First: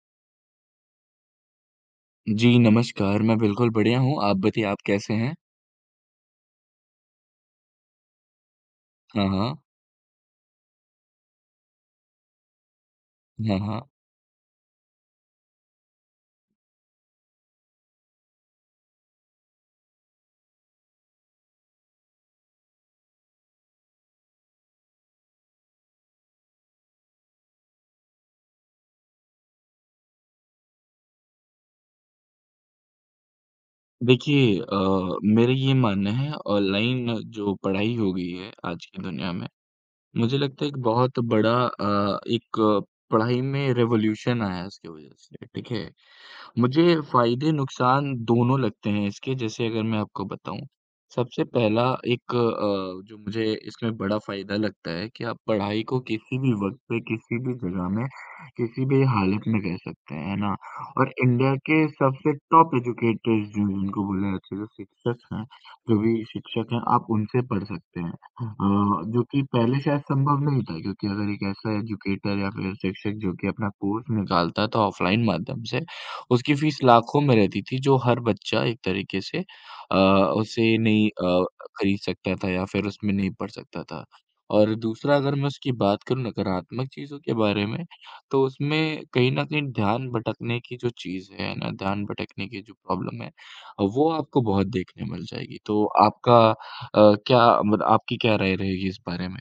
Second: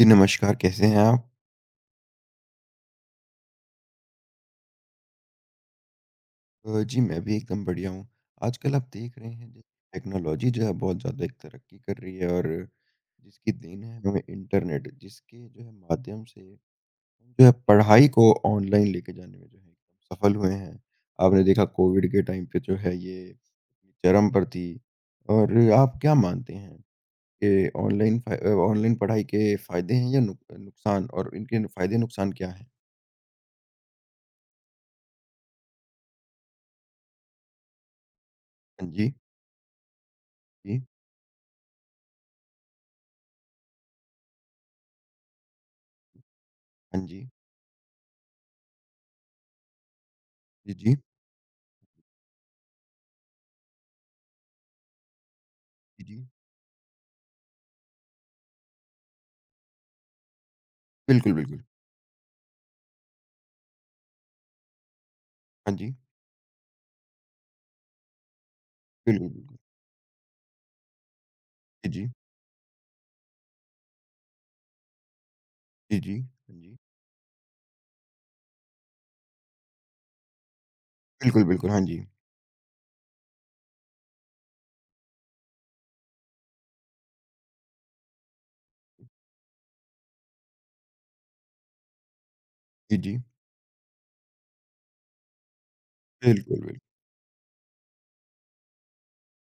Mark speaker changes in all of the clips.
Speaker 1: जी, नमस्कार कैसे हैं आप?
Speaker 2: जी, नमस्कार, मैं बिल्कुल बढ़िया हूँ, आप बताइए आप कैसे हैं?
Speaker 1: जी, मैं भी एकदम बढ़िया हूँ। आजकल आप देख
Speaker 2: हाँ,
Speaker 1: रहे हैं,
Speaker 2: हाँ।
Speaker 1: जैसे टेक्नोलॉजी जो है बहुत ज़्यादा एक तरक्की कर रही है और जिसकी
Speaker 2: हाँ,
Speaker 1: देन
Speaker 2: हाँ।
Speaker 1: है हमें इंटरनेट, जिसके जो है माध्यम से हम जो है पढ़ाई को ऑनलाइन लेके जाने में जो है एकदम सफल हुए हैं। आपने देखा कोविड के टाइम पे जो है ये अपनी चरम पर थी और आप क्या मानते हैं कि ऑनलाइन पढ़ाई के फ़ायदे हैं या नुकसान और इनके फ़ायदे-नुकसान क्या हैं?
Speaker 2: देखिए मेरा ये मानना है ऑनलाइन जो पढ़ाई हो गई है आज
Speaker 1: हाँ
Speaker 2: की
Speaker 1: जी,
Speaker 2: दुनिया में, मुझे लगता है एक
Speaker 1: जी।
Speaker 2: बहुत बड़ा एक पढ़ाई में रिवॉल्यूशन आया है इसकी वज़ह से, ठीक है? मुझे
Speaker 1: हाँ जी।
Speaker 2: फ़ायदे नुकसान दोनों लगते हैं इसके जैसे अगर मैं आपको बताऊँ,
Speaker 1: जी, जी।
Speaker 2: सबसे पहला एक जो मुझे इसमें बड़ा फ़ायदा लगता है कि आप पढ़ाई को
Speaker 1: जी, जी।
Speaker 2: किसी भी वक़्त पे, किसी भी जगह में, किसी भी हालत में कर सकते हैं, है ना? और
Speaker 1: बिल्कुल,
Speaker 2: इंडिया
Speaker 1: बिल्कुल।
Speaker 2: के सबसे टॉप एजुकेटर्स जो जिनको बोला जाता है जो शिक्षक हैं,
Speaker 1: हाँ जी।
Speaker 2: जो भी शिक्षक हैं आप उनसे पढ़ सकते हैं। जो
Speaker 1: बिल्कुल,
Speaker 2: कि
Speaker 1: बिल्कुल।
Speaker 2: पहले शायद संभव नहीं था क्योंकि अगर एक ऐसा
Speaker 1: जी, जी।
Speaker 2: एजुकेटर या फिर शिक्षक जो कि अपना कोर्स निकालता था ऑफ़लाइन माध्यम से
Speaker 1: जी, जी।
Speaker 2: उसकी
Speaker 1: हाँ जी।
Speaker 2: फ़ीस लाखों में रहती थी, जो हर बच्चा एक तरीके से उसे नहीं
Speaker 1: बिल्कुल, बिल्कुल। हाँ
Speaker 2: खरीद
Speaker 1: जी।
Speaker 2: सकता था या फिर उसमें नहीं पढ़ सकता था। और दूसरा अगर मैं उसकी बात करूँ नकारात्मक चीज़ों के बारे में, तो उसमें कहीं न कहीं ध्यान भटकने की जो चीज़ है ना, ध्यान भटकने की जो
Speaker 1: जी, जी।
Speaker 2: प्रॉब्लम है, वो आपको बहुत देखने मिल जाएगी। तो आपका
Speaker 1: बिल्कुल, बिल्कुल।
Speaker 2: क्या मत आपकी क्या राय रहेगी इस बारे में?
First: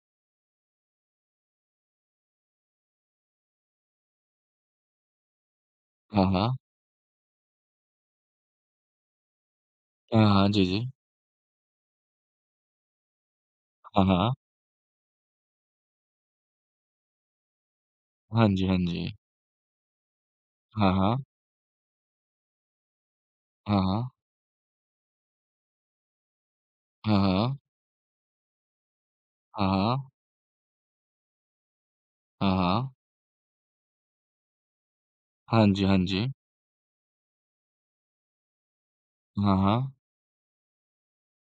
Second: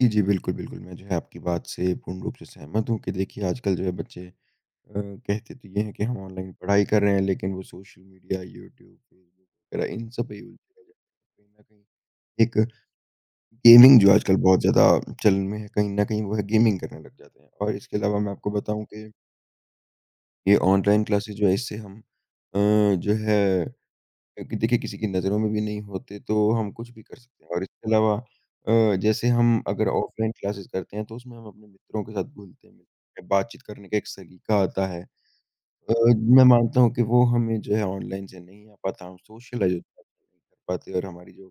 Speaker 1: जी, जी, बिल्कुल, बिल्कुल। मैं जो है आपकी बात से पूर्ण रूप से सहमत हूँ कि देखिए आजकल जो है बच्चे कहते तो ये हैं कि हम
Speaker 2: हाँ,
Speaker 1: ऑनलाइन
Speaker 2: हाँ।
Speaker 1: पढ़ाई कर रहे हैं लेकिन वो सोशल मीडिया, यूट्यूब, फेसबुक वगैरह इन
Speaker 2: हाँ,
Speaker 1: सब पे ही
Speaker 2: हाँ। जी,
Speaker 1: उलझे रह
Speaker 2: जी।
Speaker 1: जाते हैं। कहीं न कहीं एक गेमिंग
Speaker 2: हाँ,
Speaker 1: जो
Speaker 2: हाँ।
Speaker 1: आजकल बहुत ज़्यादा चलन में है, कहीं न कहीं वो है गेमिंग करने लग जाते हैं। और इसके अलावा मैं
Speaker 2: हाँ
Speaker 1: आपको
Speaker 2: जी, हाँ
Speaker 1: बताऊँ कि
Speaker 2: जी।
Speaker 1: ये
Speaker 2: हाँ,
Speaker 1: ऑनलाइन
Speaker 2: हाँ।
Speaker 1: क्लासेस जो है इससे हम अ, जो है
Speaker 2: हाँ, हाँ।
Speaker 1: क्योंकि देखिए किसी की नज़रों में भी नहीं होते, तो हम कुछ भी कर
Speaker 2: हाँ,
Speaker 1: सकते हैं
Speaker 2: हाँ।
Speaker 1: और इसके अलावा जैसे हम
Speaker 2: हाँ,
Speaker 1: अगर
Speaker 2: हाँ।
Speaker 1: ऑफ़लाइन क्लासेस करते हैं, तो उसमें हम अपने मित्रों के साथ
Speaker 2: हाँ,
Speaker 1: घुलते
Speaker 2: हाँ।
Speaker 1: मिलते हैं, बातचीत करने का एक सलीका आता है।
Speaker 2: हाँ जी,
Speaker 1: अ,
Speaker 2: हाँ जी।
Speaker 1: मैं मानता हूँ कि वो हमें जो है ऑनलाइन से नहीं आ पाता, हम
Speaker 2: हाँ,
Speaker 1: सोशलाइज़
Speaker 2: हाँ।
Speaker 1: उतना नहीं कर पाते और हमारी जो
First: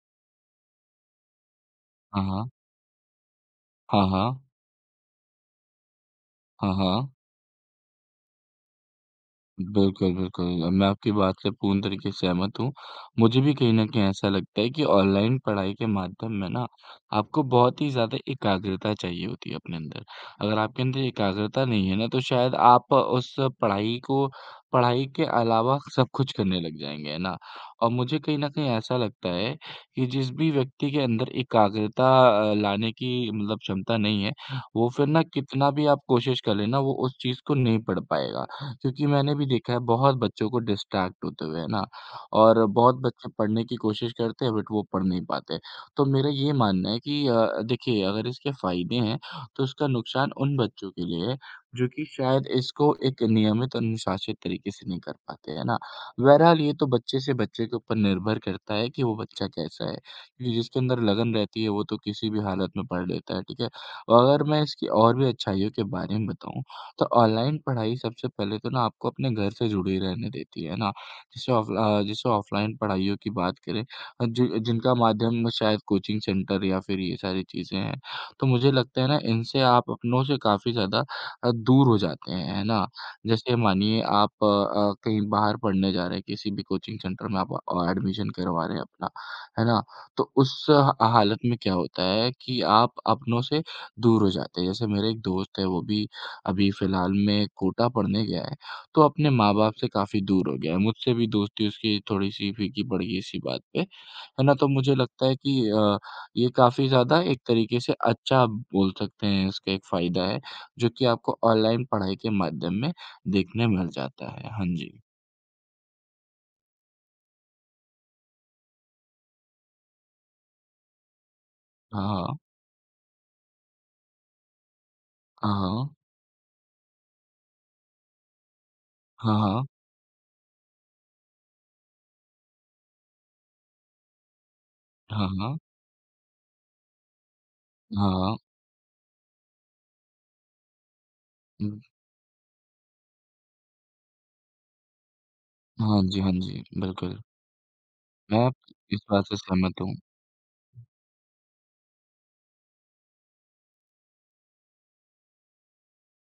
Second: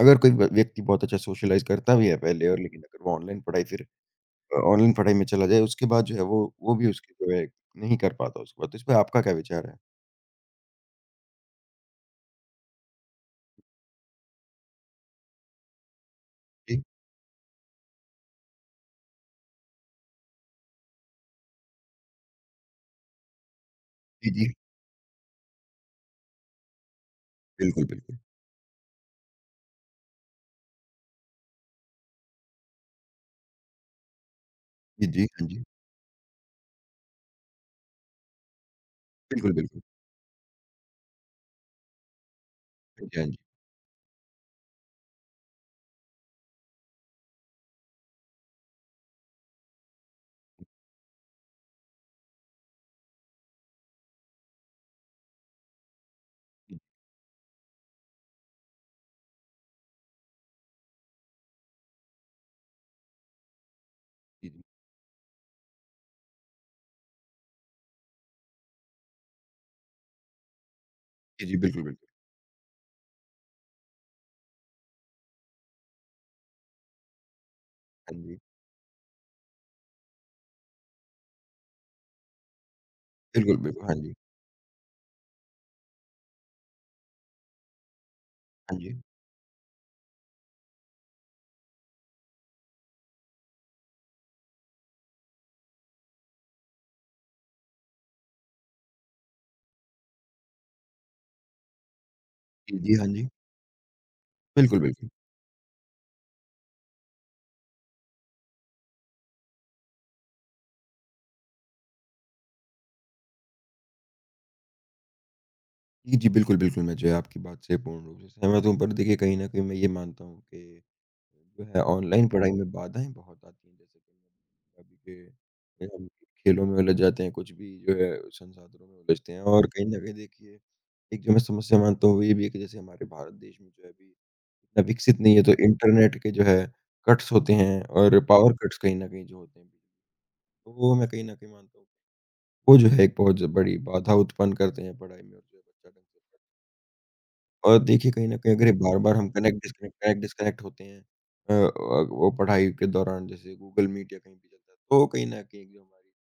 Speaker 1: अगर कोई व व्यक्ति बहुत अच्छा सोशलाइज़ करता भी है
Speaker 2: हाँ,
Speaker 1: पहले
Speaker 2: हाँ।
Speaker 1: और लेकिन अगर वो ऑनलाइन पढ़ाई फिर
Speaker 2: हाँ, हाँ।
Speaker 1: ऑनलाइन पढ़ाई में चला जाए, उसके बाद जो है वो
Speaker 2: हाँ,
Speaker 1: वो भी
Speaker 2: हाँ।
Speaker 1: उसकी जो है नहीं कर पाता उसके बाद। तो इस पे आपका क्या विचार है?
Speaker 2: बिल्कुल, बिल्कुल। मैं आपकी बात से पूर्ण तरीके से सहमत हूँ। मुझे भी कहीं न कहीं ऐसा लगता है कि ऑनलाइन पढ़ाई के माध्यम में ना
Speaker 1: जी,
Speaker 2: आपको बहुत ही ज़्यादा एकाग्रता चाहिए होती है अपने अंदर। अगर आपके अंदर एकाग्रता नहीं है ना तो शायद आप उस पढ़ाई को
Speaker 1: जी, जी।
Speaker 2: पढ़ाई के अलावा सब कुछ करने लग जाएँगे, है ना?
Speaker 1: बिल्कुल,
Speaker 2: और
Speaker 1: बिल्कुल।
Speaker 2: मुझे कहीं न कहीं ऐसा लगता है कि जिस भी व्यक्ति के अंदर एकाग्रता लाने की मतलब क्षमता नहीं है, वो
Speaker 1: जी,
Speaker 2: फिर ना
Speaker 1: जी। हाँ जी।
Speaker 2: कितना भी आप कोशिश कर लें ना, वो उस चीज़ को नहीं पढ़ पाएगा। क्योंकि मैंने भी
Speaker 1: बिल्कुल,
Speaker 2: देखा है
Speaker 1: बिल्कुल।
Speaker 2: बहुत बच्चों को डिस्ट्रैक्ट होते हुए, है ना? और बहुत
Speaker 1: हाँ जी, हाँ
Speaker 2: बच्चे
Speaker 1: जी।
Speaker 2: पढ़ने की कोशिश करते हैं बट वो पढ़ नहीं पाते। तो मेरा ये मानना है कि देखिए अगर इसके फ़ायदे हैं, तो इसका नुकसान उन बच्चों के लिए है, जो कि शायद इसको एक नियमित और अनुशासित तरीके से नहीं कर पाते, है ना? बहरहाल ये
Speaker 1: जी,
Speaker 2: तो बच्चे से बच्चे के ऊपर निर्भर करता है कि वो बच्चा कैसा है, क्योंकि जिसके अंदर लगन रहती है वो तो किसी भी हालत में पढ़ लेता है, ठीक है? और अगर
Speaker 1: जी,
Speaker 2: मैं
Speaker 1: जी।
Speaker 2: इसकी और भी अच्छाइयों के बारे में बताऊँ, तो ऑनलाइन पढ़ाई सबसे पहले तो ना आपको अपने घर से जुड़ी रहने देती है ना,
Speaker 1: जी,
Speaker 2: जैसे
Speaker 1: जी, बिल्कुल, बिल्कुल।
Speaker 2: जैसे ऑफलाइन पढ़ाइयों की बात करें अ, जि जिनका माध्यम शायद कोचिंग सेंटर या फिर ये सारी चीज़ें हैं।
Speaker 1: हाँ जी।
Speaker 2: तो मुझे लगता है ना इनसे आप अपनों से काफ़ी ज़्यादा दूर हो जाते हैं, है ना? जैसे
Speaker 1: बिल्कुल, बिल्कुल। हाँ
Speaker 2: मानिए
Speaker 1: जी।
Speaker 2: आप कहीं बाहर पढ़ने जा रहे हैं, किसी भी कोचिंग सेंटर में आप एडमिशन करवा रहे
Speaker 1: हाँ
Speaker 2: हैं
Speaker 1: जी।
Speaker 2: अपना, है ना? तो उस हालत में क्या होता है कि आप अपनों से दूर हो जाते हैं। जैसे मेरे एक दोस्त है वो भी अभी फ़िलहाल में कोटा पढ़ने गया है, तो अपने माँ-बाप से काफ़ी दूर हो गया है। मुझसे भी दोस्ती उसकी थोड़ी-सी
Speaker 1: जी,
Speaker 2: फीकी
Speaker 1: जी,
Speaker 2: पड़
Speaker 1: हाँ
Speaker 2: गई
Speaker 1: जी।
Speaker 2: इसी बात पे, है ना? तो
Speaker 1: बिल्कुल,
Speaker 2: मुझे
Speaker 1: बिल्कुल।
Speaker 2: लगता है कि ये काफ़ी ज़्यादा एक तरीके से अच्छा बोल सकते हैं इसका एक फ़ायदा है, जो कि आपको ऑनलाइन पढ़ाई के माध्यम में देखने मिल जाता है। हाँ जी।
Speaker 1: जी, जी, बिल्कुल, बिल्कुल, मैं जो है आपकी बात से पूर्ण रूप से सहमत हूँ। पर देखिए कहीं न कहीं मैं ये मानता हूँ कि जो है
Speaker 2: हाँ,
Speaker 1: ऑनलाइन
Speaker 2: हाँ।
Speaker 1: पढ़ाई में बाधाएँ बहुत आती हैं। जैसे कि अभी के हम खेलों में उलझ जाते हैं, कुछ भी जो है संसाधनों में उलझते
Speaker 2: हाँ,
Speaker 1: हैं और
Speaker 2: हाँ।
Speaker 1: कहीं न कहीं देखिए एक जो मैं समस्या मानता हूँ वो ये भी है कि जैसे हमारे भारत देश में जो है अभी इतना विकसित
Speaker 2: हाँ, हाँ।
Speaker 1: नहीं है
Speaker 2: हाँ,
Speaker 1: तो
Speaker 2: हाँ।
Speaker 1: इंटरनेट के जो है कट्स होते हैं
Speaker 2: हाँ,
Speaker 1: और
Speaker 2: हाँ।
Speaker 1: पावर कट्स कहीं न कहीं जो होते हैं। तो वो मैं कहीं न कहीं मानता
Speaker 2: हुँ,
Speaker 1: हूँ। वो जो है एक बहुत ज बड़ी बाधा उत्पन्न करते हैं पढ़ाई में और जो बच्चा
Speaker 2: हाँ
Speaker 1: ढंग से
Speaker 2: जी, हाँ
Speaker 1: पढ़-
Speaker 2: जी, बिल्कुल।
Speaker 1: और देखिए कहीं न
Speaker 2: मैं
Speaker 1: कहीं अगर ये
Speaker 2: इस
Speaker 1: बार-बार
Speaker 2: बात
Speaker 1: हम
Speaker 2: से सहमत हूँ।
Speaker 1: कनेक्ट डिस्कनेक्ट होते हैं व वो पढ़ाई के दौरान जैसे गूगल मीट या कहीं भी चलता है, तो कहीं न कहीं जो हमारी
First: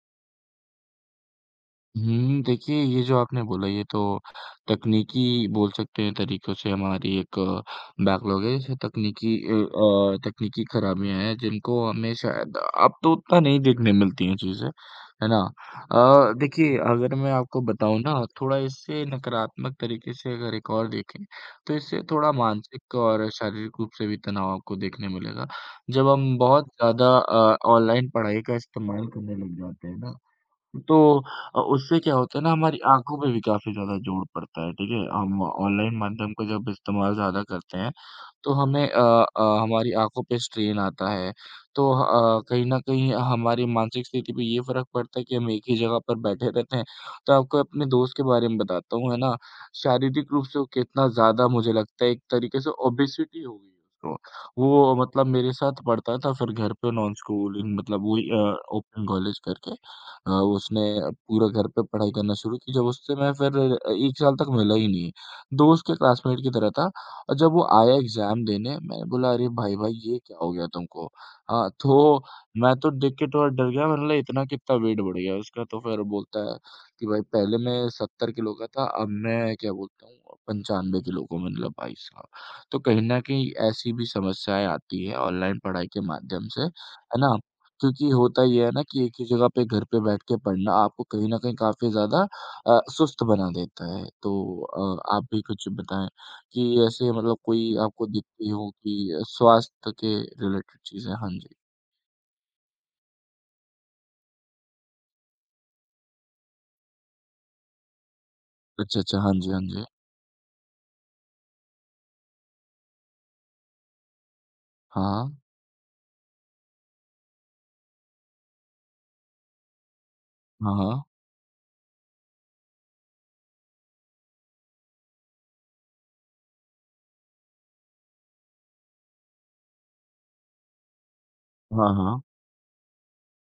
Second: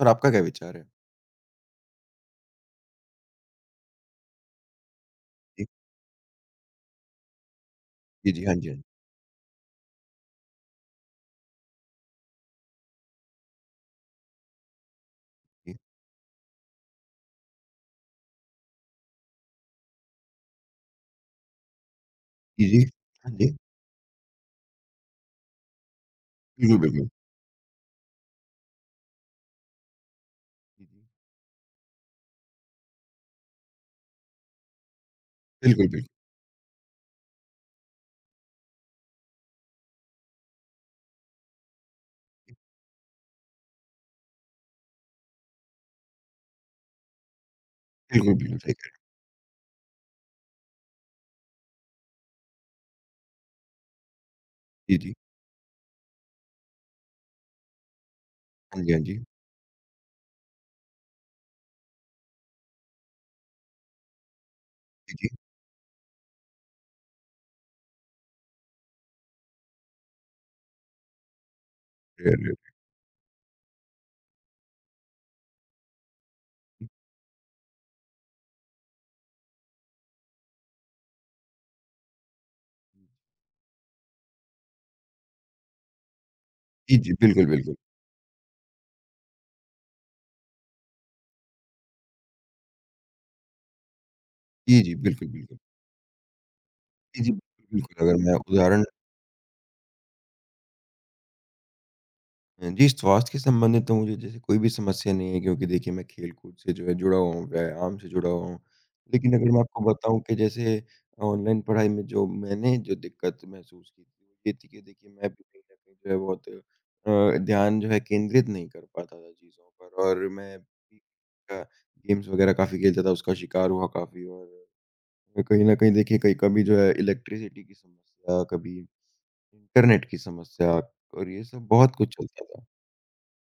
Speaker 1: और आपका क्या विचार है?
Speaker 2: देखिए ये जो आपने बोला ये तो तकनीकी
Speaker 1: जी,
Speaker 2: बोल सकते हैं तरीकों से हमारी एक
Speaker 1: जी, जी।
Speaker 2: बैकलॉग है
Speaker 1: हाँ जी,
Speaker 2: जैसे
Speaker 1: हाँ
Speaker 2: तकनीकी खराबियाँ हैं जिनको हमें शायद अब तो उतना नहीं देखने मिलती हैं चीज़ें, है ना?
Speaker 1: जी।
Speaker 2: देखिए अगर मैं आपको बताऊँ ना थोड़ा इससे नकारात्मक तरीके से अगर एक और देखें, तो इससे थोड़ा
Speaker 1: जी, जी।
Speaker 2: मानसिक और
Speaker 1: हाँ जी।
Speaker 2: शारीरिक रूप से भी तनाव आपको देखने मिलेगा। जब हम बहुत
Speaker 1: बिल्कुल, बिल्कुल।
Speaker 2: ज़्यादा ऑनलाइन पढ़ाई का इस्तेमाल करने लग जाते हैं ना, तो उससे क्या होता है ना हमारी आँखों पे भी काफ़ी ज़्यादा जोर पड़ता है, ठीक है? हम
Speaker 1: जी, जी। बिल्कुल,
Speaker 2: ऑनलाइन
Speaker 1: बिल्कुल।
Speaker 2: माध्यम का जब इस्तेमाल ज़्यादा करते हैं, तो हमें हमारी आँखों पे स्ट्रेन आता है। तो कहीं न कहीं हमारी मानसिक स्थिति पे ये फ़र्क पड़ता है कि हम एक ही जगह पर बैठे रहते हैं। तो आपको अपने दोस्त के
Speaker 1: बिल्कुल,
Speaker 2: बारे
Speaker 1: बिल्कुल
Speaker 2: में
Speaker 1: सही कह रहे
Speaker 2: बताता
Speaker 1: हैं।
Speaker 2: हूँ, है ना? शारीरिक रूप से वो कितना ज़्यादा मुझे लगता है एक तरीके से ओबेसिटी हो गई है उसको। वो
Speaker 1: जी, जी।
Speaker 2: मतलब मेरे साथ पढ़ता था फिर घर पे नॉन स्कूलिंग मतलब वही
Speaker 1: हाँ जी, हाँ
Speaker 2: ओपन
Speaker 1: जी।
Speaker 2: कॉलेज करके। उसने पूरा घर पे पढ़ाई करना शुरू की, जब उससे मैं फिर 1 साल तक मिला ही नहीं।
Speaker 1: जी, जी।
Speaker 2: दोस्त के क्लासमेट की तरह था और जब वो आया एग्ज़ाम देने, मैंने बोला, "अरे भाई, भाई ये क्या हो गया तुमको?" हाँ, तो
Speaker 1: रे- रे-
Speaker 2: मैं तो देख के थोड़ा डर गया, मैंने बोला इतना कितना वेट बढ़ गया उसका? तो फिर बोलता है कि, "भाई पहले मैं 70 किलो का था, अब मैं क्या बोलता हूँ 95 किलो का हूँ।" मैंने बोला, "भाई साहब!" तो कहीं न कहीं ऐसी भी समस्याएँ आती हैं ऑनलाइन पढ़ाई के माध्यम से,
Speaker 1: जी, जी।
Speaker 2: है ना?
Speaker 1: बिल्कुल, बिल्कुल।
Speaker 2: क्योंकि होता ये है ना कि एक ही जगह पे घर पे बैठ के पढ़ना आपको कहीं न कहीं काफ़ी ज़्यादा सुस्त बना देता है। तो
Speaker 1: जी, जी।
Speaker 2: आप
Speaker 1: बिल्कुल,
Speaker 2: भी
Speaker 1: बिल्कुल।
Speaker 2: कुछ बताएँ कि ऐसे
Speaker 1: जी, जी।
Speaker 2: मतलब कोई
Speaker 1: बिल्कुल,
Speaker 2: आपको
Speaker 1: अगर मैं
Speaker 2: दिखती हो
Speaker 1: उदाहरण
Speaker 2: कि स्वास्थ्य के रिलेटेड चीज़ें? हाँ जी।
Speaker 1: जी, स्वास्थ्य के संबंधित तो मुझे जैसे कोई भी समस्या नहीं है क्योंकि देखिए मैं खेल-कूद से जो है जुड़ा हुआ हूँ, व्यायाम से जुड़ा हुआ हूँ।
Speaker 2: अच्छा, अच्छा। हाँ
Speaker 1: लेकिन अगर
Speaker 2: जी,
Speaker 1: मैं
Speaker 2: हाँ
Speaker 1: आपको
Speaker 2: जी।
Speaker 1: बताऊँ कि जैसे ऑनलाइन पढ़ाई में जो मैंने जो दिक्कत महसूस की थी, वो ये थी कि देखिए मैं
Speaker 2: हाँ,
Speaker 1: भी कहीं न कहीं जो है बहुत ध्यान जो है केंद्रित नहीं कर पाता था चीज़ों पर और मैं
Speaker 2: हाँ,
Speaker 1: भी
Speaker 2: हाँ।
Speaker 1: अ, गेम्स वगैरह काफ़ी खेलता था, उसका शिकार हुआ काफ़ी और कहीं न कहीं देखिए कहीं कभी जो है इलेक्ट्रिसिटी की समस्या, कभी इंटरनेट की समस्या और ये सब बहुत
Speaker 2: हाँ,
Speaker 1: कुछ
Speaker 2: हाँ।
Speaker 1: चलता था।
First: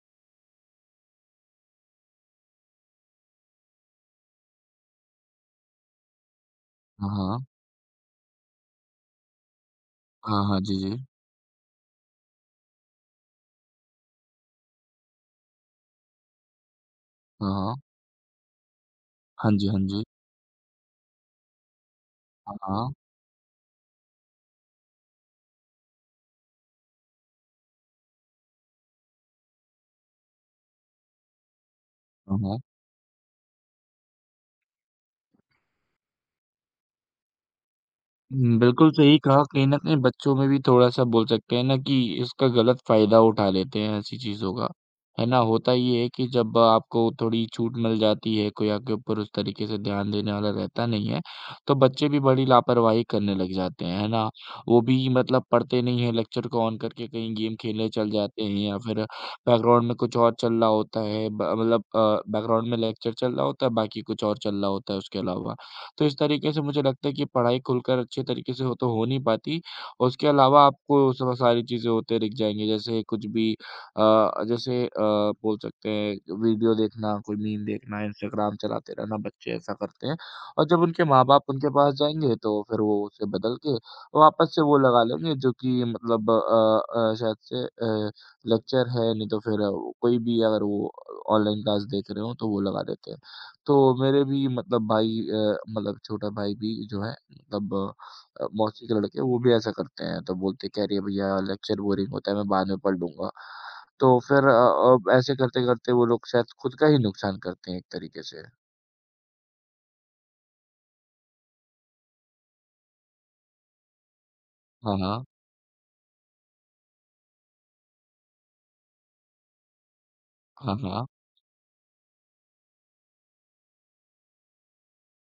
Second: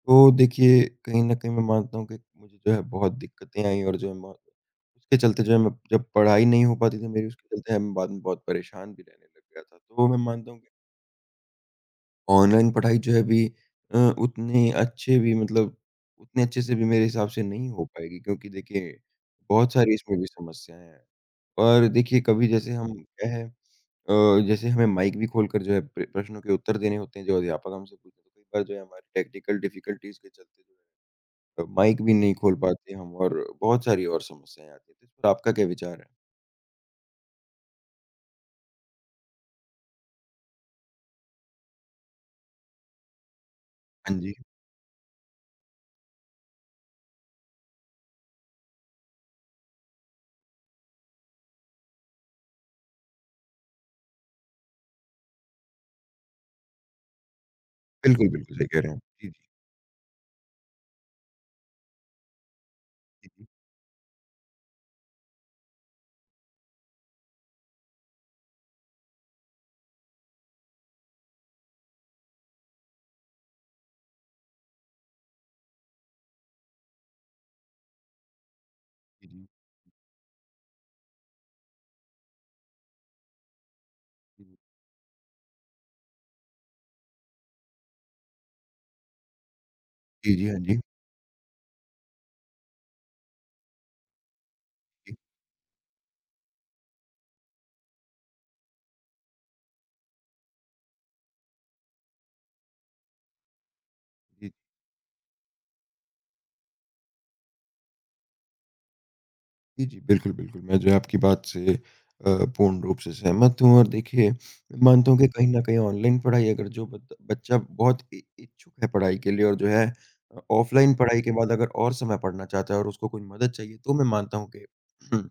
Speaker 1: तो देखिए, कहीं न कहीं मैं मानता हूँ कि मुझे जो है बहुत दिक्कतें आईं और जो है म उसके चलते जो है मैं जब पढ़ाई नहीं हो पाती थी
Speaker 2: हाँ,
Speaker 1: मेरी
Speaker 2: हाँ।
Speaker 1: उसके चलते है मैं बाद में बहुत परेशान भी रहने लग गया था। तो मैं
Speaker 2: हाँ, हाँ।
Speaker 1: मानता हूँ
Speaker 2: हाँ।
Speaker 1: कि
Speaker 2: जी, जी।
Speaker 1: ऑनलाइन पढ़ाई जो है अभी उतने अच्छे भी मतलब उतने अच्छे से भी मेरे हिसाब से
Speaker 2: हाँ,
Speaker 1: नहीं
Speaker 2: हाँ।
Speaker 1: हो पाएगी क्योंकि देखिए
Speaker 2: हाँ जी,
Speaker 1: बहुत
Speaker 2: हाँ
Speaker 1: सारी
Speaker 2: जी।
Speaker 1: इसमें भी समस्याएँ हैं। और देखिए कभी
Speaker 2: हाँ,
Speaker 1: जैसे हम
Speaker 2: हाँ।
Speaker 1: क्या है जैसे हमें माइक भी खोलकर जो है प्रश्नों के उत्तर देने होते हैं जो अध्यापक हमसे पूछते हैं, तो कई बार जो है हमारी टेक्निकल डिफ़िकल्टीज़ के चलते जो है माइक भी नहीं
Speaker 2: हाँ,
Speaker 1: खोल
Speaker 2: हाँ।
Speaker 1: पाते हम और बहुत सारी और समस्याएँ आती हैं, तो इस पर आपका क्या विचार है?
Speaker 2: हुँ, बिल्कुल सही कहा। कहीं न कहीं बच्चों में भी थोड़ा-सा बोल सकते हैं ना कि इसका गलत फ़ायदा उठा लेते हैं
Speaker 1: हाँ
Speaker 2: ऐसी
Speaker 1: जी।
Speaker 2: चीज़ों का, है ना? होता ये है कि जब आपको थोड़ी छूट मिल जाती है, कोई आपके ऊपर उस तरीके से ध्यान देने वाला रहता नहीं है, तो बच्चे भी बड़ी लापरवाही करने लग जाते हैं, है ना? वो भी मतलब पढ़ते नहीं हैं, लेक्चर को ऑन करके कहीं गेम खेलने चल
Speaker 1: बिल्कुल,
Speaker 2: जाते
Speaker 1: बिल्कुल
Speaker 2: हैं
Speaker 1: सही
Speaker 2: या
Speaker 1: कह रहे हैं
Speaker 2: फिर
Speaker 1: आप। जी, जी,
Speaker 2: बैकग्राउंड में कुछ और चल रहा होता है, ब मतलब अ, बैकग्राउंड में लेक्चर
Speaker 1: जी,
Speaker 2: चल रहा
Speaker 1: जी,
Speaker 2: होता है, बाकी कुछ और चल रहा होता है उसके अलावा। तो इस तरीके से मुझे लगता है कि पढ़ाई खुलकर अच्छे तरीके से हो तो हो नहीं पाती। और उसके अलावा आपको स सारी चीज़ें होते दिख जाएँगी जैसे कुछ भी बोल सकते हैं वीडियो देखना, कोई मीम देखना, इंस्टाग्राम चलाते रहना,
Speaker 1: जी,
Speaker 2: बच्चे ऐसा करते हैं। और जब उनके माँ-बाप उनके पास जाएँगे तो फिर वो उसे बदल के
Speaker 1: जी,
Speaker 2: वापस से वो लगा लेंगे जो कि मतलब शायद से लेक्चर है नहीं तो फिर कोई
Speaker 1: जी,
Speaker 2: भी
Speaker 1: जी, हाँ
Speaker 2: अगर
Speaker 1: जी।
Speaker 2: वो ऑनलाइन क्लास देख रहे हों तो वो लगा देते हैं। तो मेरे भी मतलब
Speaker 1: जी,
Speaker 2: भाई मतलब छोटा भाई भी जो है मतलब मौसी के लड़के वो भी ऐसा करते हैं। तो बोलते कह रही है भैया लेक्चर बोरिंग होता है मैं बाद में पढ़ लूँगा। तो फिर
Speaker 1: जी,
Speaker 2: ऐसे करते-करते वो लोग शायद खुद का ही नुकसान करते हैं एक तरीके से।
Speaker 1: जी, जी, बिल्कुल, बिल्कुल। मैं जो है आपकी बात से अ, पूर्ण रूप से सहमत हूँ और देखिए, मैं
Speaker 2: हाँ,
Speaker 1: मानता हूँ कि
Speaker 2: हाँ।
Speaker 1: कहीं न कहीं ऑनलाइन पढ़ाई अगर जो बत बच्चा बहुत इ इच्छुक है पढ़ाई के लिए और जो है
Speaker 2: हाँ,
Speaker 1: ऑफ़लाइन
Speaker 2: हाँ।
Speaker 1: पढ़ाई के बाद अगर और समय पढ़ना चाहता है और उसको कोई मदद चाहिए, तो मैं मानता हूँ कि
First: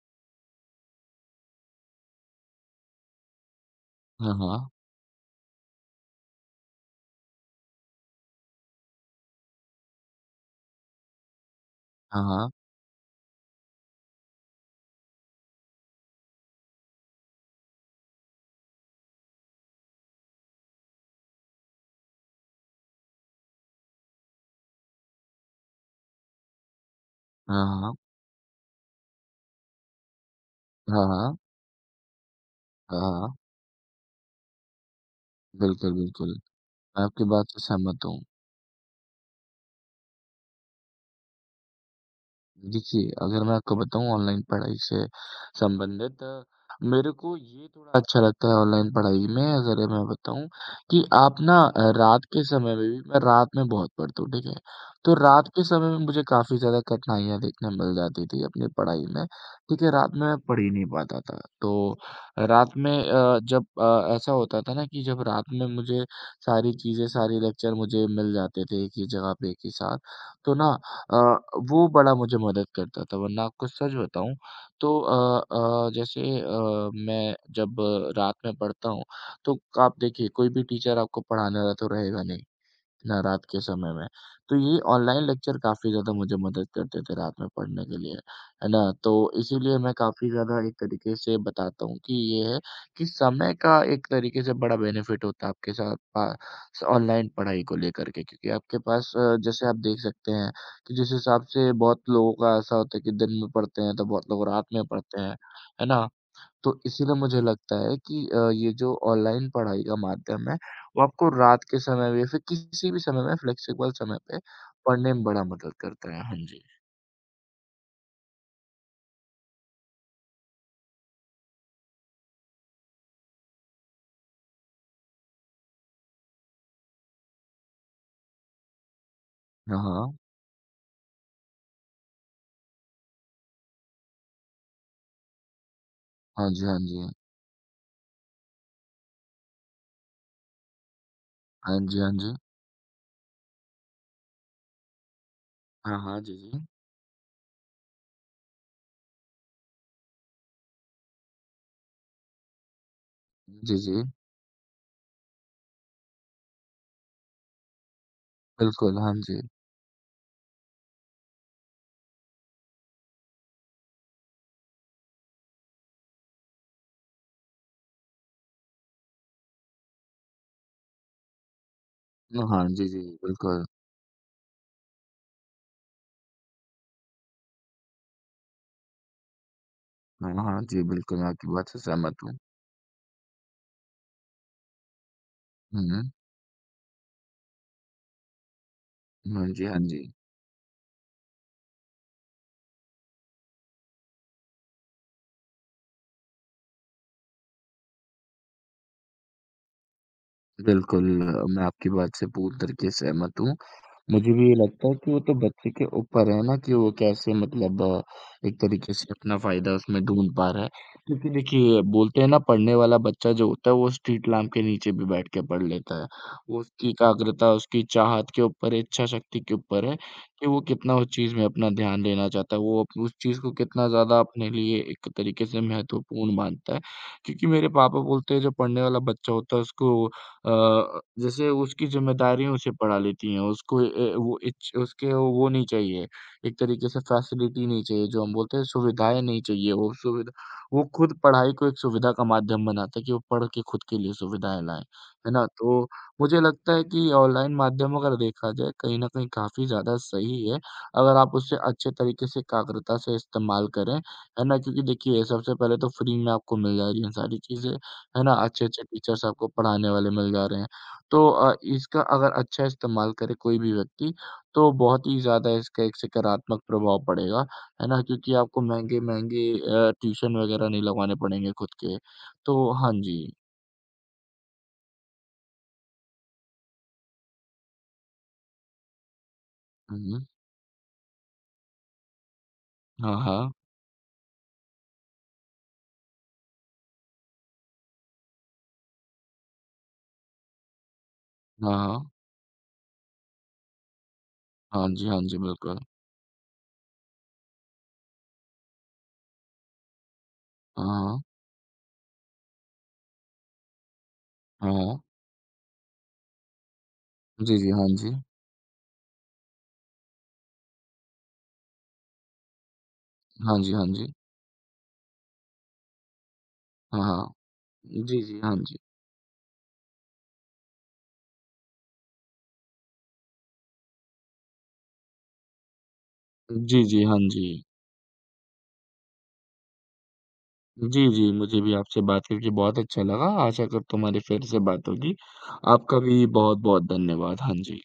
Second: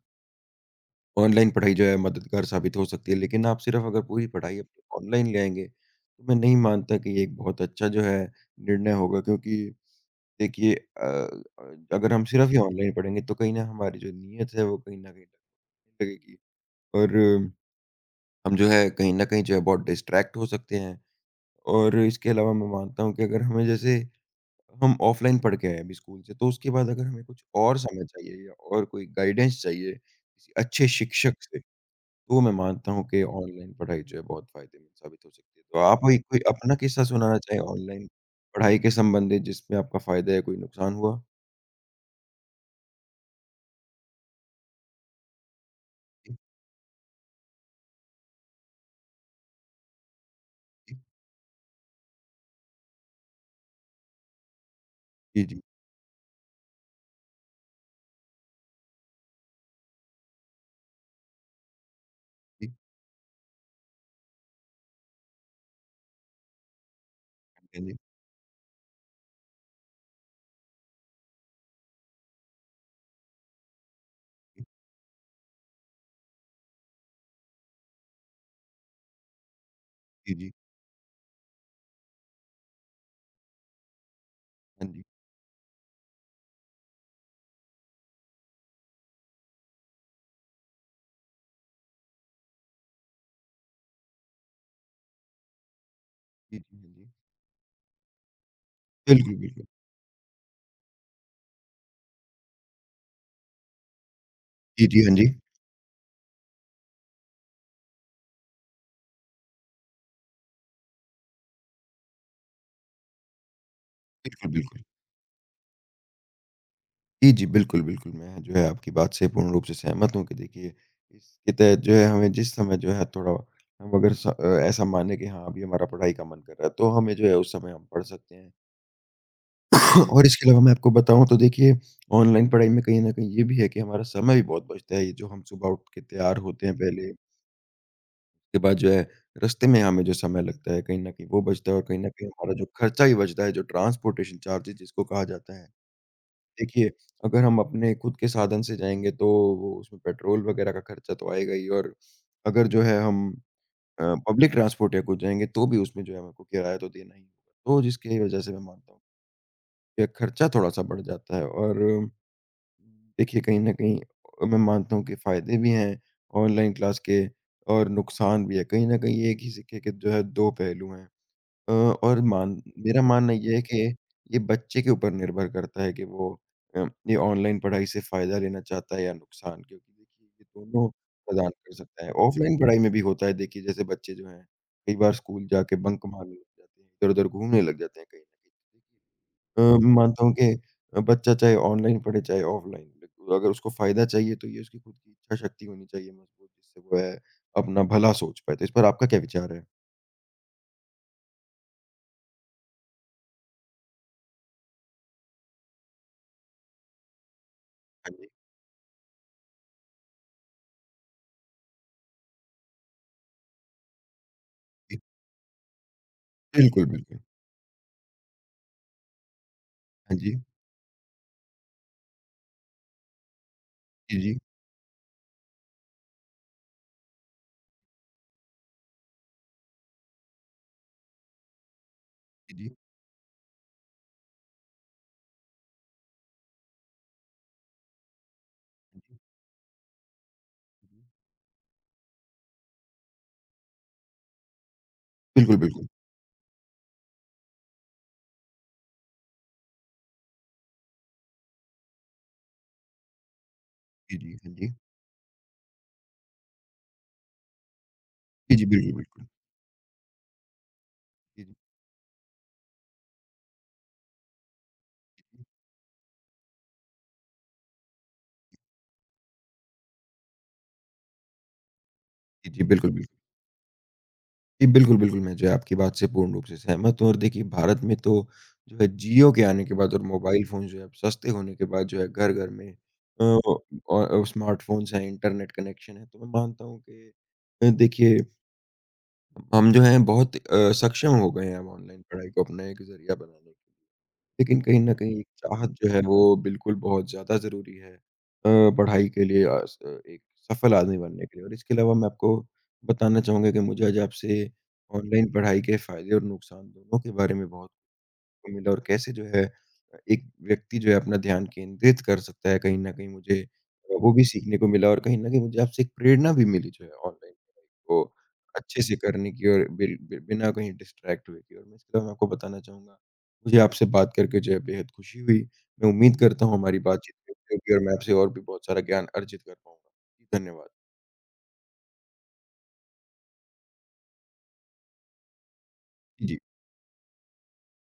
Speaker 1: ऑनलाइन पढ़ाई जो है मददगार साबित हो सकती है, लेकिन आप सिर्फ़ अगर पूरी
Speaker 2: हाँ,
Speaker 1: पढ़ाई
Speaker 2: हाँ।
Speaker 1: अपनी ऑनलाइन ले आएँगे, तो मैं नहीं मानता कि ये एक बहुत अच्छा जो है निर्णय होगा क्योंकि देखिए अगर
Speaker 2: हाँ,
Speaker 1: हम सिर्फ़
Speaker 2: हाँ।
Speaker 1: ही ऑनलाइन पढ़ेंगे तो कहीं ना हमारी जो नीयत है वो कहीं न कहीं लगेगी और हम जो है कहीं न कहीं जो है बहुत डिस्ट्रैक्ट हो सकते हैं और इसके अलावा मैं मानता हूँ कि अगर हमें जैसे हम ऑफलाइन पढ़ के आए अभी स्कूल से, तो उसके बाद अगर हमें कुछ
Speaker 2: हाँ,
Speaker 1: और
Speaker 2: हाँ।
Speaker 1: समझ चाहिए या और कोई गाइडेंस चाहिए, किसी अच्छे
Speaker 2: हाँ,
Speaker 1: शिक्षक
Speaker 2: हाँ।
Speaker 1: से तो मैं मानता
Speaker 2: हाँ,
Speaker 1: हूँ कि
Speaker 2: हाँ।
Speaker 1: ऑनलाइन पढ़ाई जो है बहुत फ़ायदेमंद साबित हो सकती है। तो
Speaker 2: बिल्कुल,
Speaker 1: आप कोई
Speaker 2: बिल्कुल।
Speaker 1: कोई
Speaker 2: मैं
Speaker 1: अपना किस्सा
Speaker 2: आपकी
Speaker 1: सुनाना
Speaker 2: बात से
Speaker 1: चाहें
Speaker 2: सहमत
Speaker 1: ऑनलाइन
Speaker 2: हूँ।
Speaker 1: पढ़ाई के संबंधित जिसमें आपका फ़ायदा या कोई नुकसान हुआ?
Speaker 2: देखिए, अगर मैं आपको बताऊँ ऑनलाइन पढ़ाई से संबंधित
Speaker 1: जी,
Speaker 2: मेरे को ये थोड़ा अच्छा लगता है ऑनलाइन पढ़ाई में अगर मैं बताऊँ
Speaker 1: जी, जी,
Speaker 2: कि आप ना रात के समय में भी मैं रात में बहुत पढ़ता हूँ, ठीक है? तो
Speaker 1: जी,
Speaker 2: रात
Speaker 1: जी, हाँ
Speaker 2: के समय में मुझे काफ़ी ज़्यादा कठिनाइयाँ देखने मिल जाती थी अपनी पढ़ाई में, ठीक है? रात में मैं पढ़ ही नहीं पाता था। तो रात में जब ऐसा होता था ना कि जब रात में मुझे सारी चीज़ें, सारे लेक्चर
Speaker 1: जी,
Speaker 2: मुझे मिल जाते थे एक ही जगह पे एक ही साथ। तो ना अ, वो बड़ा मुझे मदद करता था वरना आपको सच बताऊँ तो मैं जब रात में पढ़ता हूँ तो आप देखिए
Speaker 1: जी, जी,
Speaker 2: कोई
Speaker 1: जी,
Speaker 2: भी टीचर आपको पढ़ाने वाला तो रहेगा नहीं। ना रात के समय में। तो ये
Speaker 1: हाँ जी, जी,
Speaker 2: ऑनलाइन लेक्चर काफ़ी ज़्यादा मुझे मदद करते थे रात में पढ़ने के लिए, है ना? तो इसीलिए मैं काफ़ी ज़्यादा एक तरीके से बताता हूँ कि ये है कि समय का एक तरीके से बड़ा बेनिफिट होता है आपके साथ पा
Speaker 1: जी, हाँ
Speaker 2: स
Speaker 1: जी।
Speaker 2: ऑनलाइन पढ़ाई को लेकर के क्योंकि आपके पास
Speaker 1: बिल्कुल, बिल्कुल।
Speaker 2: जैसे आप देख सकते हैं कि जिस हिसाब से बहुत लोगों का ऐसा होता है कि दिन में पढ़ते हैं तो बहुत लोग रात में
Speaker 1: जी, जी, हाँ
Speaker 2: पढ़ते
Speaker 1: जी।
Speaker 2: हैं, है ना? तो इसीलिए मुझे लगता है कि ये जो ऑनलाइन पढ़ाई का माध्यम है, वो आपको रात के समय में या फिर किसी भी समय में फ्लेक्सिबल समय पे
Speaker 1: बिल्कुल, बिल्कुल।
Speaker 2: पढ़ने में बड़ा मदद करता है। हाँ जी।
Speaker 1: जी, जी, बिल्कुल, बिल्कुल। मैं जो है आपकी बात से पूर्ण रूप से सहमत हूँ कि देखिए, इसके तहत जो है हमें जिस समय जो है थोड़ा हम अगर ऐसा माने कि हाँ, अभी हमारा पढ़ाई का मन कर रहा है, तो हमें जो है उस समय हम पढ़ सकते हैं।
Speaker 2: हाँ, हाँ।
Speaker 1: और इसके अलावा मैं आपको बताऊँ तो देखिए, ऑनलाइन पढ़ाई में कहीं न कहीं ये भी है कि हमारा समय भी बहुत बचता है। ये जो हम सुबह उठ के तैयार
Speaker 2: हाँ जी,
Speaker 1: होते हैं
Speaker 2: हाँ जी।
Speaker 1: पहले, उसके बाद जो है रास्ते में हमें जो समय लगता है, कहीं न कहीं वो बचता है
Speaker 2: हाँ
Speaker 1: और कहीं
Speaker 2: जी,
Speaker 1: न
Speaker 2: हाँ
Speaker 1: कहीं
Speaker 2: जी।
Speaker 1: हमारा जो खर्चा भी बचता है, जो ट्रांसपोर्टेशन चार्जेज़ जिसको कहा जाता है।
Speaker 2: हाँ, हाँ। जी, जी।
Speaker 1: देखिए, अगर हम अपने खुद के साधन से जाएँगे तो वो उसमें पेट्रोल वगैरह का खर्चा तो आएगा ही और अगर जो है हम
Speaker 2: जी, जी।
Speaker 1: अ, पब्लिक ट्रांसपोर्ट या कुछ जाएँगे तो भी उसमें जो है हमको किराया तो देना ही होगा। तो जिसकी वजह से मैं मानता
Speaker 2: बिल्कुल,
Speaker 1: हूँ
Speaker 2: हाँ जी।
Speaker 1: कि खर्चा थोड़ा-सा बढ़ जाता है और देखिए कहीं न कहीं मैं मानता हूँ कि फ़ायदे भी हैं ऑनलाइन क्लास के और नुकसान भी है। कहीं न कहीं एक ही सिक्के के जो है 2 पहलू हैं। अ, और मान
Speaker 2: हाँ, जी, जी।
Speaker 1: मेरा मानना ये है
Speaker 2: बिल्कुल।
Speaker 1: कि ये बच्चे के ऊपर निर्भर करता है कि वो अ, ये ऑनलाइन पढ़ाई से फ़ायदा लेना चाहता है या नुकसान क्योंकि देखिए
Speaker 2: हाँ,
Speaker 1: ये
Speaker 2: हाँ। जी,
Speaker 1: दोनों
Speaker 2: बिल्कुल, मैं आपकी
Speaker 1: प्रदान
Speaker 2: बात
Speaker 1: कर
Speaker 2: से
Speaker 1: सकता है।
Speaker 2: सहमत हूँ।
Speaker 1: ऑफ़लाइन पढ़ाई में भी होता है देखिए जैसे बच्चे जो हैं, कई बार स्कूल जाके
Speaker 2: हुँ,
Speaker 1: बंक
Speaker 2: हुँ।
Speaker 1: मारने लग जाते हैं, इधर-उधर घूमने लग जाते हैं कहीं न कहीं।
Speaker 2: हाँ
Speaker 1: अ,
Speaker 2: जी, हाँ जी।
Speaker 1: मानता हूँ कि बच्चा चाहे ऑनलाइन पढ़े, चाहे ऑफ़लाइन, अगर उसको फ़ायदा चाहिए तो ये उसकी खुद की इच्छा शक्ति होनी चाहिए मज़बूत, जिससे वो है अपना भला सोच पाए। तो इस पर आपका क्या विचार है?
Speaker 2: बिल्कुल, मैं आपकी बात से पूर्ण तरीके से सहमत हूँ। मुझे भी ये लगता है कि वो तो बच्चे के ऊपर है ना कि वो कैसे मतलब
Speaker 1: हाँ जी।
Speaker 2: एक तरीके से अपना फ़ायदा उसमें ढूँढ पा रहा है। क्योंकि देखिए बोलते हैं ना पढ़ने वाला बच्चा जो होता है वो स्ट्रीट लैंप के नीचे
Speaker 1: जी।
Speaker 2: भी बैठ के पढ़ लेता है। वो
Speaker 1: बिल्कुल,
Speaker 2: उसकी
Speaker 1: बिल्कुल।
Speaker 2: एकाग्रता, उसकी चाहत के ऊपर है, इच्छा शक्ति के ऊपर है
Speaker 1: हाँ जी।
Speaker 2: कि वो कितना उस चीज़ में अपना ध्यान देना चाहता है। वो अप उस चीज़ को कितना
Speaker 1: जी,
Speaker 2: ज़्यादा
Speaker 1: जी।
Speaker 2: अपने लिए एक तरीके से महत्वपूर्ण मानता है। क्योंकि मेरे पापा बोलते हैं जो पढ़ने वाला बच्चा होता है उसको जैसे उसकी ज़िम्मेदारियाँ
Speaker 1: जी,
Speaker 2: उसे
Speaker 1: जी।
Speaker 2: पड़ा लेती हैं, उसको ए वो इच उसके वो नहीं चाहिए, एक तरीके से फैसिलिटी नहीं चाहिए, जो हम बोलते हैं
Speaker 1: जी, जी।
Speaker 2: सुविधाएँ नहीं चाहिए, वो सुविधा वो खुद पढ़ाई को एक सुविधा का माध्यम बनाता है कि वो पढ़ के खुद के लिए सुविधाएँ लाएँ, है ना?
Speaker 1: बिल्कुल, बिल्कुल।
Speaker 2: तो मुझे लगता है कि ऑनलाइन माध्यम अगर देखा जाए, कहीं न कहीं काफ़ी ज़्यादा सही है, अगर आप उसे अच्छे तरीके से एकाग्रता से इस्तेमाल करें,
Speaker 1: जी, जी।
Speaker 2: है
Speaker 1: हाँ
Speaker 2: ना?
Speaker 1: जी।
Speaker 2: क्योंकि देखिए सबसे पहले तो फ्री में आपको मिल जा रही हैं सारी चीज़ें। है ना?
Speaker 1: जी, जी।
Speaker 2: अच्छे-अच्छे
Speaker 1: बिल्कुल,
Speaker 2: टीचर्स
Speaker 1: बिल्कुल।
Speaker 2: आपको पढ़ाने वाले मिल जा रहे हैं। तो
Speaker 1: जी, जी।
Speaker 2: इसका अगर अच्छा इस्तेमाल करे कोई भी व्यक्ति, तो बहुत ही
Speaker 1: जी, जी।
Speaker 2: ज़्यादा इसका एक सकारात्मक प्रभाव पड़ेगा, है ना? क्योंकि आपको महँगे-महँगे ट्यूशन वगैरह नहीं लगवाने पड़ेंगे खुद के।
Speaker 1: जी,
Speaker 2: तो
Speaker 1: बिल्कुल,
Speaker 2: हाँ
Speaker 1: बिल्कुल।
Speaker 2: जी।
Speaker 1: जी, बिल्कुल, बिल्कुल, मैं जो है आपकी बात से पूर्ण रूप से सहमत हूँ और देखिए भारत में तो जो है जियो के आने के बाद
Speaker 2: हुँ,
Speaker 1: और
Speaker 2: हुँ।
Speaker 1: मोबाइल फ़ोन जो है अब सस्ते होने के बाद जो है घर-घर में
Speaker 2: हाँ,
Speaker 1: अ,
Speaker 2: हाँ।
Speaker 1: और स्मार्टफ़ोन्स हैं, इंटरनेट कनेक्शन है, तो मैं मानता हूँ कि देखिए हम जो हैं बहुत सक्षम हो गए हैं अब
Speaker 2: हाँ,
Speaker 1: ऑनलाइन
Speaker 2: हाँ।
Speaker 1: पढ़ाई को अपना एक ज़रिया बनाने के लिए। लेकिन कहीं
Speaker 2: हाँ
Speaker 1: न
Speaker 2: जी,
Speaker 1: कहीं
Speaker 2: हाँ
Speaker 1: एक
Speaker 2: जी,
Speaker 1: चाहत
Speaker 2: बिल्कुल।
Speaker 1: जो है वो बिल्कुल बहुत ज़्यादा ज़रूरी है पढ़ाई के लिए अ, स एक सफल
Speaker 2: हाँ,
Speaker 1: आदमी
Speaker 2: हाँ।
Speaker 1: बनने के लिए। और इसके अलावा मैं आपको बताना चाहूँगा कि मुझे आज आपसे
Speaker 2: हाँ, हाँ।
Speaker 1: ऑनलाइन पढ़ाई के फ़ायदे और नुकसान दोनों के बारे में
Speaker 2: जी,
Speaker 1: बहुत
Speaker 2: जी, हाँ जी।
Speaker 1: को मिला और कैसे जो है एक व्यक्ति जो है अपना ध्यान केंद्रित कर सकता है, कहीं न कहीं मुझे
Speaker 2: हाँ जी, हाँ जी।
Speaker 1: वो भी सीखने को मिला और कहीं न कहीं मुझे आपसे एक प्रेरणा भी मिली जो है
Speaker 2: हाँ,
Speaker 1: ऑनलाइन
Speaker 2: हाँ।
Speaker 1: पढ़ाई को
Speaker 2: जी, जी, हाँ जी।
Speaker 1: अच्छे से करने की और बिल बि बिना कहीं डिस्ट्रैक्ट हुए की और मैं इसके अलावा मैं आपको बताना चाहूँगा, मुझे आपसे बात करके जो है बेहद खुशी हुई। मैं उम्मीद करता हूँ हमारी
Speaker 2: जी, जी, हाँ
Speaker 1: बातचीत
Speaker 2: जी।
Speaker 1: होगी और मैं आपसे और भी बहुत सारा ज्ञान अर्जित कर पाऊँगा। धन्यवाद।
Speaker 2: जी, जी, मुझे भी आपसे बात करके बहुत अच्छा लगा। आशा करता हूँ हमारी फिर से बात होगी। आपका भी
Speaker 1: जी।
Speaker 2: बहुत-बहुत धन्यवाद। हाँ जी।